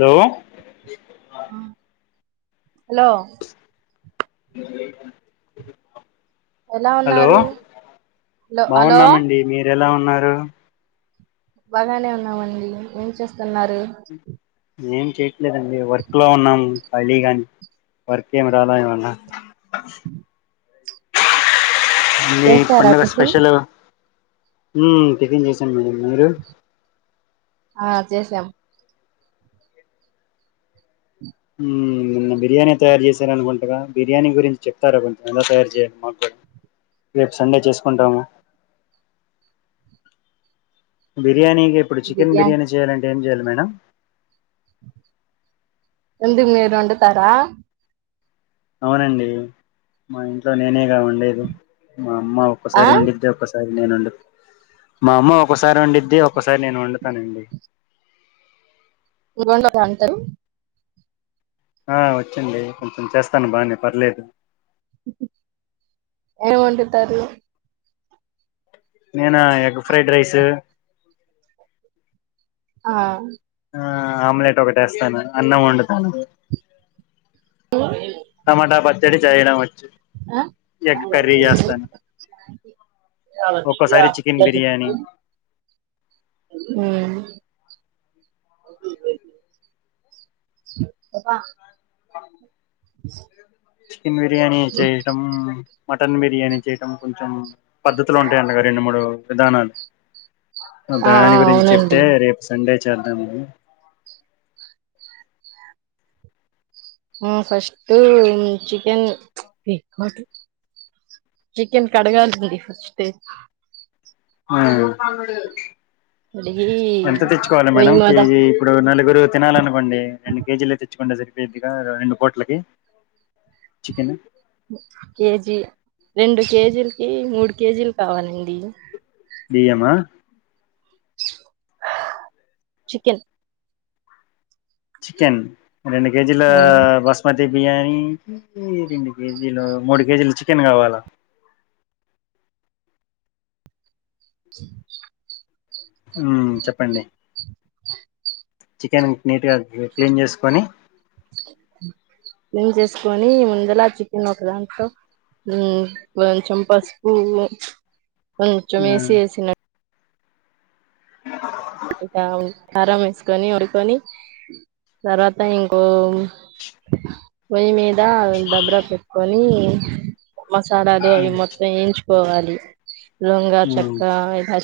Hello hello [inaudible] ఎలా hello ఉన్నారు hello hello బాగున్నామండి మీరేలా ఉన్నారు బాగానే ఉన్నామండి ఏం చేస్తున్నారు ఏం చెయ్యట్లేదండి వర్క్ లో ఉన్నాం ఖాలీగానే వర్క్ ఏంరాల ఏమన్న ఏ చేసారా పండుగ టిఫిన్ స్పెషలు ఉమ్ టిఫిన్ చేసానండి మీరు ఆ చేసాం ఉమ్ నిన్న బిర్యానీ తయారు చేశారనుకుంటగా బిర్యానీ గురించి చెప్తారా కొంచెం ఎలా తయారు చేయాలి మాక్కూడా రేపు సండే చేసుకుంటాము బిర్యానీకిప్పుడు చికెన్ బిర్యానీ చేయాలంటే ఏం చేయాలే మేడం ఎందుకు మీరోండుతారా అవునండి మా ఇంట్లో నేనేగా వండేది మా అమ్మ ఆ ఒక్కసారి వండిద్ది ఒకసారి మా అమ్మ ఒకసారి వండిద్ది ఒక్కసారి నేను వండుతానండి [unintelligible] అంటారు ఆ వచ్చండి కొంచెం చేస్తాను బానే పర్లేదు ఏమోండుతారు నేనా ఎగ్ ఫ్రైడ్ రైస్ ఆ ఆ ఆమ్లెట్ ఒకటేస్తాను అన్నం వండుతాను టమాటా పచ్చడి చేయడం వచ్చు ఆ ఎగ్ కర్రీ చేస్తాను ఒక్కోసారి చికెన్ బిర్యానీ మ్ [unintelligible] చికెన్ బిర్యానీ చేయటం మటన్ బిర్యానీ చేయడం కొంచెం పద్ధతులు ఉంటాయిండగా రెండు మూడు విధానాలు ఆ ఆ దాని గురించి అవునండి చెప్తే రేపు సండే చేద్దామని మ్ ఫస్ట్ చికెన్ చికెన్ కడగాలి ఫస్ట్ మ్ కడిగి ఎంత తెచ్చుకోవాలి పొయ్యి మేడం మీద కేజీ ఇప్పుడు నలుగురు తినాలనుకోండి రెండు కేజీలు తెచ్చుకుంటె సరిపోయిద్దిగా రెండు పూట్లకి చికెను కేజీ రెండు కేజీలకి మూడు కేజీలు కావాలండి బియ్యమా చికెన్ చికెన్ రెండు కేజీల బస్ మతి బిర్యానీకి రెండు కేజీలు మూడు కేజీలు చికెన్ కావాలా ఉమ్ చెప్పండి చికెన్ నీట్గ క్లీన్ చేసుకొని క్లీన్ చేసుకొని ముందుల చికెన్ ఒక దాంట్లో ఉమ్ కొంచం పసుపు కొంచం మ్మ్ వేసే ఇక కారం వేసుకొని వండుకొని తర్వాత ఇంకో పొయ్యి మీద దబ్బ్రా పెట్టుకొని మసాలాలు అవి మొత్తం [unintelligible] వాలి [unintelligible] మ్మ్ చెక్క ఇలా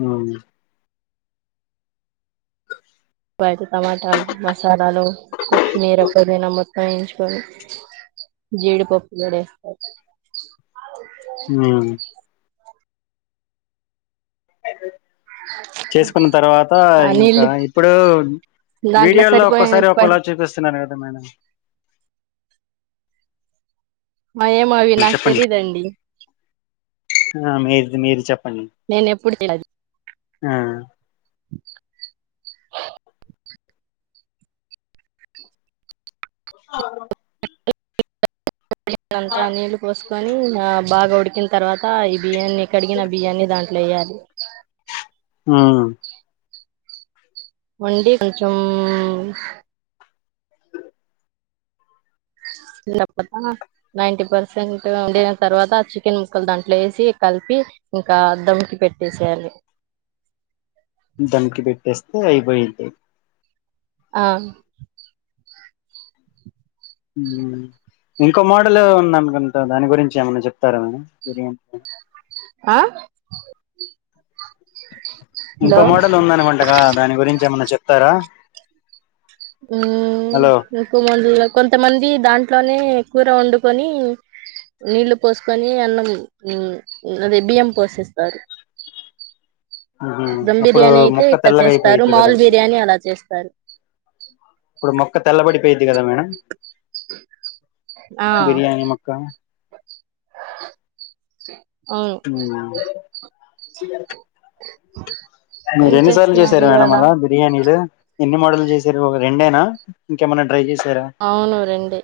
ఉ అయితే టమాటాలు మసాలాలు కొత్తిమీర పుదీన మో వేయించుకోని జీడిపప్పు గుడ [unintelligible] ఉ చేసుకున్న తర్వాత ఆ ఇంక నీళ్లు ఇప్పుడు దాంట్లో వీడియోల్లో సరిపోయిన ఒక్కోసారి పడి ఒకల చూపిస్తున్నారు కదా మేడం మరి ఏమో అవి నాకు చెప్పండి తెలీదండి ఆ మీది మీరు చెప్పండి నేను ఎప్పుడు [unintelligible] ఆ అ [unintelligible] అంతా నీళ్లు పోసుకొని బాగ ఉడికి తర్వాత ఈ బియ్యాన్ని కడిగిన బియ్యాన్ని దాంట్లో ఎయాలి ఆ వండి కొంచం [unintelligible] నైన్టీ పర్సెంట్ వండిన తర్వాత చికెన్ ముక్కలు దాంట్లో ఎసి కలిపి ఇంక దమ్కి పెట్టేసేయాలి దమ్కి పెట్టేస్తే అయిపోయిది ఆ ఇంకో మోడల్ ఉందనుకుంట దాని గురించి ఏమైన్నా చెప్తార మేడం బిర్యానీ అ హలో ఇంకో మోడల్ [unintelligible] దాని గురించి ఏమన్న చెప్తార హు [unintelligible] కొంతమంది దాంట్లోనే కూర వండుకొని నీళ్లు పోసుకొని అన్నం అదే బియ్యం పోసేస్తారు ఉహు దమ్ అప్పుడు బిర్యానీ అయితే మొక్క ఇట్ట తెల్లగా చేస్తారు అయిపోయిద్ది కదా మాముల్ బిర్యానీ అలా చేస్తారు ఇప్పుడు మొక్క తెల్లబడిపోయిది కదా మేడం ఆ బిర్యానీ అవును హు ఏం మీరు ఎన్ని సార్లు చేస్తున్నారు చేసారు మేడం ఇవాళ అల బి బిర్యానీలు ఎన్ని మోడలు చేసారు రెండేనా ఇంకేమనా ట్రై చేసార అవును రెండే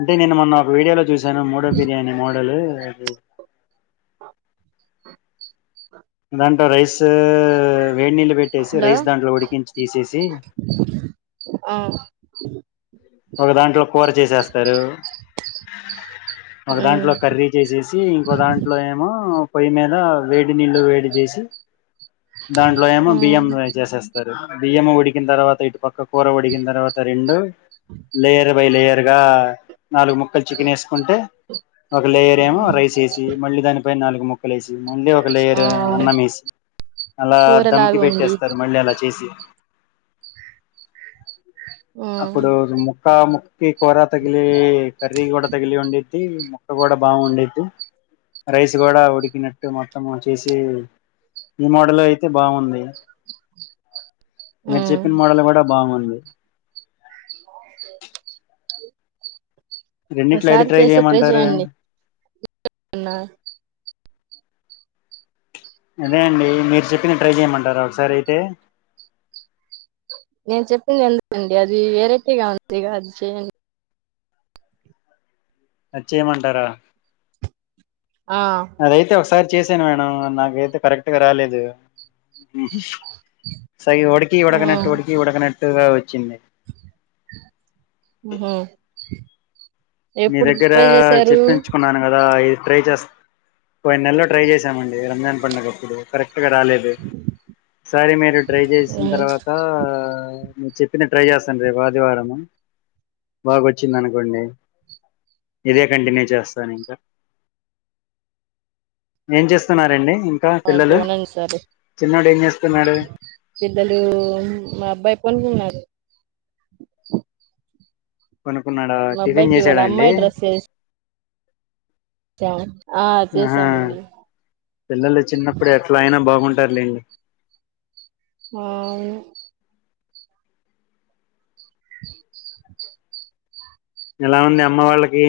అంటే నేను మొన్న ఒక వీడియోలో చూసాను మోడో బిర్యానీ మోడలు అది దాంట్లో రైస్ వేడి నీళ్ళు పెట్టేసి హలో రైస్ దాంట్లో ఉడికించి తీసేసి ఆ ఒక దాంట్లో కూర చేసేస్తారు ఒక దాంట్లో ఉమ్ కర్రీ చేసేసి ఇంకో దాంట్లో ఏమో పొయ్యి మీద వేడి నీళ్ళు వేడి చేసి దాంట్లో ఏమో బియ్యం ఉమ్ చేసేస్ బియ్యము ఉడికిన తర్వాత ఇటు పక్క కూర ఉడికిన తర్వాత రెండు అ లేయర్ బై లేయర్గా నాలుగు ము మక్క చికెన్ ఎస్కుంటే ఒక లేయర్ ఏమో ఉమ్ రైస్ వేసి మళ్ళీ దానిపై నాలుగు ముక్కలు కాలేసి ముందే ఒక ఆ లేయరు అన్నం ఎసి అలా కూరలాగా దమ్కి వండి పెట్టేస్తారు మళ్ళీ అలా చేసి అ అప్పుడు ముక్క ముక్కకి కూర తగిలి కర్రీ కూడా తగిలిఉండి తి మొక్క కూడా బాగుండేద్ది రైస్ కూడా ఉడికినట్టు మొత్తామోచేసి ఈ మోడలైతే బాగుంది మీరు ఉమ్ చెప్పిన మోడల్ కూడా బాగుంది ఓకే రెండిట్లో ఏది ఒకసారి చేసి ట్రై చేయమంటారు చేయండి [unintelligible] అదే అండి మీరు చెప్పిది ట్రై చేయమంటారా ఒకసారి అయితే నేను చెప్పింది ఎందుకండి అది వెరైటీగా ఉందిగ అది చేయండి అద్చేమంటారా ఆ అదైతే ఒకసారి చేసాను మేడం నాకైతే కరెక్ట్ గా రాలేదు సగి ఉడికి ఉడకనట్టు ఉడికి ఉడకనట్టుగా వచ్చింది ఓహో ఎప్పుడు ట్రై చేసారు కున్నాను కదా ఇది ట్రై చేస్ పోయి నెలల్లో ట్రై చేశామండి రంజాన్ పండగప్పుడు కరెక్ట్గ రాలేదు సర మీరు ట్రై చేస్న ఉమ్ తర్వాత మీర్ చెప్పిది ట్రై చేస్తాను రేపు ఆదివారంము బాగా వచ్చింది అనుకోండి ఇదే కంటిన్యూ చేస్తాను ఇంకా ఏం చేస్తున్నారండి క ఓకే పిల్లలు ఉండండి సరే చిన్నోడు ఏం చేస్తున్నాడు పిల్లలు మా అబ్బాయి పోనుకున్నారు పోనుకున్నాడా మా టిఫిన్ అబ్బాయికి ఇవాళ చేసాడండి అమ్మాయి డ్రెస్ చా ఆ ఆహా చేసామండి పిల్లలు చిన్నప్పుడు ఎట్లా అయినా బాగుంటారులేండి ఆవును [inaudible] ఎలా ఉంది అమ్మ వాళ్ళకి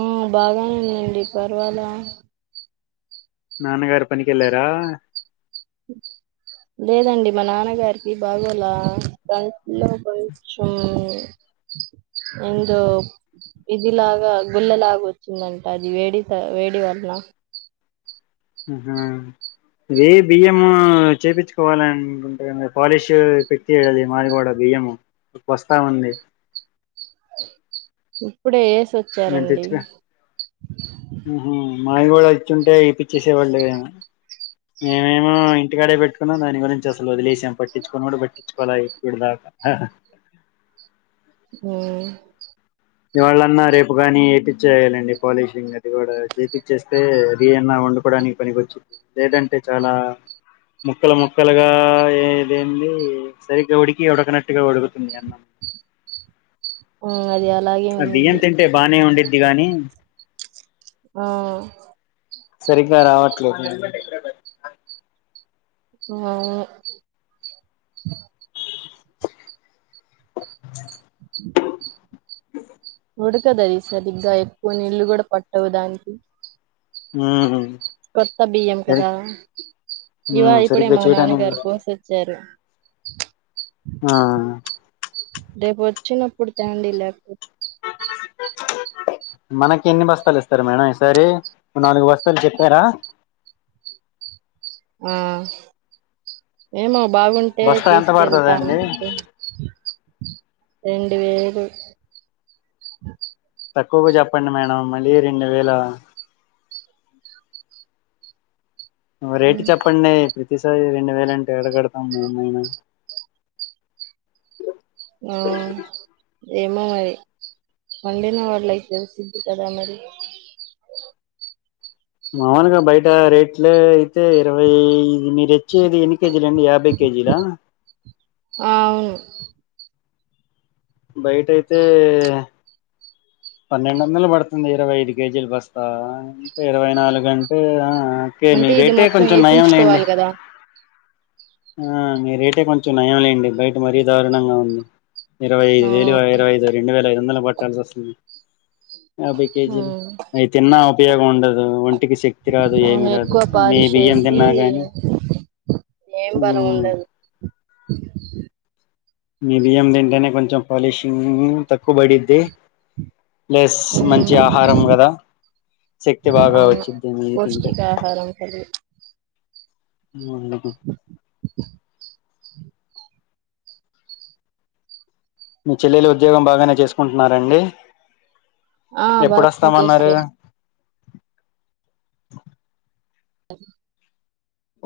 ఉ బాగుంది అండి పర్వాలా నాన్నగారు పనికెళ్ళారా లేదండి మా నాన్నగారికి బాగోలా కట్లో కొంచం ఇందో ఇదిలాగా గుల్లలాగా వచ్చిందంట అది వేడి త వేడి వల్న అహా ఏ బియ్యమూ చేపిచ్చుకోవాలన్ పాలిష్ పెక్టి యది మాదిగోడ బియ్యము వస్తా ఉంది. ఇప్పుడే ఏసి మేమ్ తెచ్కొ ఉహూ మావిగొడా ఇచ్చింటే ఇప్పి చ్చేసేవాళ్ళే గా మేమేమో మా ఇంటికాడే బెట్టుకున్నాం. దాని గురించి అసలు ఒదిలేశాం. పట్టించుకునోళ్ళు బట్టించుకోల అయి ఈడీదాక ఆహా! సో ఇవాళన్నా, రేపు గానీ, ఏపిచ్చేయాలండి పాలిషింగ్. అది గూడా ఏచేపిచ్చేస్తే, ఇయన్నా వండుకోడానికి పనికొచ్చు లేదంటే చాలా ముక్కలు ముక్కలుగా ఏది ఏందియి సరిగ్గా ఉడికి ఉడకనట్టుగా ఉడుగుతుంది అన్నం. ఉమ్ అది అలాగే ఉండిద్ది. టే బాగనే ఉండిద్ది గాని ఆ సరిగ్గా రావట్లేదు. సువావ్వె అ ఉడకదది సరిగ్గా ఎక్కువ నీళ్ళు గుడా పట్టవు దానికి ఊహు కొత్త బియ్యం కదా? ఇవా మ్మ్ ఇప్పుడే సరిగ్గా మా చేయడానికి నాన్నగారు పోసిచ్చారు. త్లె ఆ రేపు ఒచ్చినప్పుడు తెండి లేకపో మనకి ఎన్ని బస్తాలు ఇస్తారు మేడం ఈసారి? ఒ నాలుగు బస్తాలు చెప్పారా? ఆ ఏమో! బాగుంటే బస్తా ఎంత తీసుకెళ్తాము. పడతదండి తె రెండు వేలు తక్కువుగ జెప్పండి మేడం మళ్ళీ రెండు వేలా? ఒ రేటు చెప్పండీ. ప్రతిసారి రెండు వేలంటే ఎల గడతాం మేమయినా? ఊ ఏమో! మరి పండిన వడ్లైతే, ఏసిద్ధి కదా మరీ. మాములుగ బయట రేట్లో అయితే ఇరవై ఎనిమిది చ్చేది ఎన్ని కేజీలండి? యాభై కేజీలా? ఆ, అవును, బయట అయితే, పన్నెండు వందలు బడుతుంది ఇరవై ఐదు కేజీలు బస్తా. అంటే, ఇరవై నాలుగంటే అ ఆ కేమి అంటే ఇది రేటే మొత్తం కొంచెం నయం లెండి. ఏపించుకోవాలి కదా ఆ మీ రేటే కొంచం నయం లెండి, బయట మరీ దారుణంగా ఉంది. ఇరవై ఐదు ఆ వేలు ఇరవై ఐదు రెండు వేల ఐదు వందలు బట్టాల్సి అస్తుంది. యాబై కేజిలు అయి తిన్నా ఉపయోగముండదూ. ఒంటికి శ క్తి రాదు అవును ఏమి రాదు. ఎక్కువ మీ పాలిష్ బియ్యం వేసి దిన్నా గానీ ఏం బలం ఉండదు. మీ బియ్యం తింటేనే, కొంచం పాలిషింగ్ తక్కు బడిద్ది. ప్లెస్ మంచి ఆహారం గదా? శక్తి బాగా అవును వచ్చుద్ది ఇది తింటే పౌష్టికాహారం కలిగి ఆహ మీ చెల్లెలు ఉద్యోగం బాగానే చేసుకుంటున్నారండి ఆ ఎప్పుడు బలం వస్తామన్నారు చేస్తుంది ఓ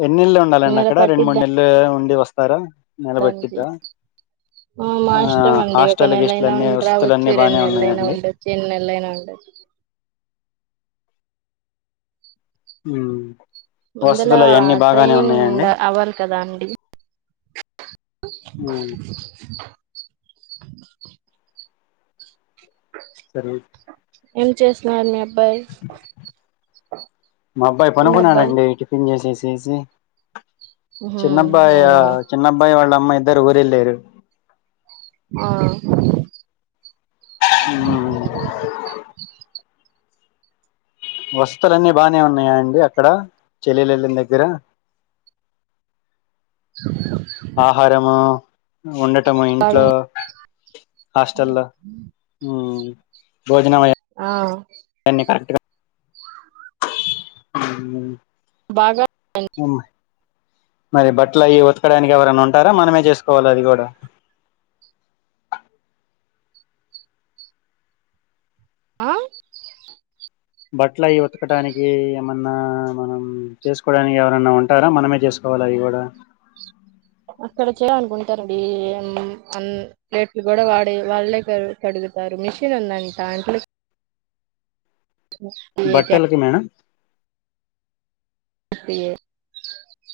ఎన్ని నెలలు ఉండాలండి అక్కడ రెండు మూడు పట్టిద్ది నెలలు ఉండి వస్తారా దానికి నెలపట్టిద్దా ఆ మాఇష్టమండి ఒక నెల గిస్టల్ అయినా అన్ని వసతులు ఉండిరావచ్చు అన్ని రెండు బానే నెలైనా ఉన్నాయండి ఉండ ఎన్ నెలలైనా ఉండుది హ్మ్ ముందలా ట్రైనింగ్ ఉండ అవ్వాలి కదా అండి హ్మ్ [inaudible] సరే ఏం చేస్తున్నారు మీ అబ్బాయి చిన్న అబ్బాయి [unintelligible] చేసేసి ఊహూ అవునా చిన్నబ్బాయి వాళ్ళ అమ్మ ఇద్దరు ఊరెళ్ళారు ఆ [inaudible] వసతులు అన్నీ బానే ఉన్నాయా అండి అక్కడ చెల్లెలు వెళ్ళిన దగ్గర ఆహారము ఉండటము బాగా ఇంట్లో హాస్టల్లో హ్మ్ భోజనం అయ ఆ దాన్ని కరెక్ట్ గా హ్మ్ బాగా హ్మ్ మరి బట్టల అయి ఉతకడానికి ఎవరైనా ఉంటారా మనమే చేసుకోవాల అది కూడా ఆ బట్టలు అయి ఉతకటడానికి ఏమన్నా మనం చేసుకోడానికి ఎవరన్నా ఉంటారా మనమే చేసుకో కోవాల అవి కూడా అక్కడ చేయడానికుంటారండి అన్ ప్లేట్లు కూడా వాడే వాళ్లే క కడుగుతారు మిషన్ ఉందంటా అంట్లు క్యాన్ బట్టలకి మేడం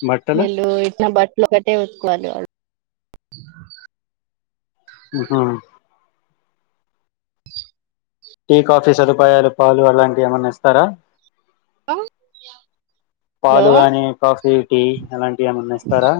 బట్టలు ఈళు ఇట్లా బట్టలు ఒకట్టే ఉతుక్కోవాలి ఆళ్ళు అ ఊహూ టీ కాఫీ సదుపాయాలు పాలు అలాంటివి ఏమన్నా ఇస్తారా హలో పాలు గాని కాఫీ టీ అలాంటివి ఏమన్నా ఇస్తారా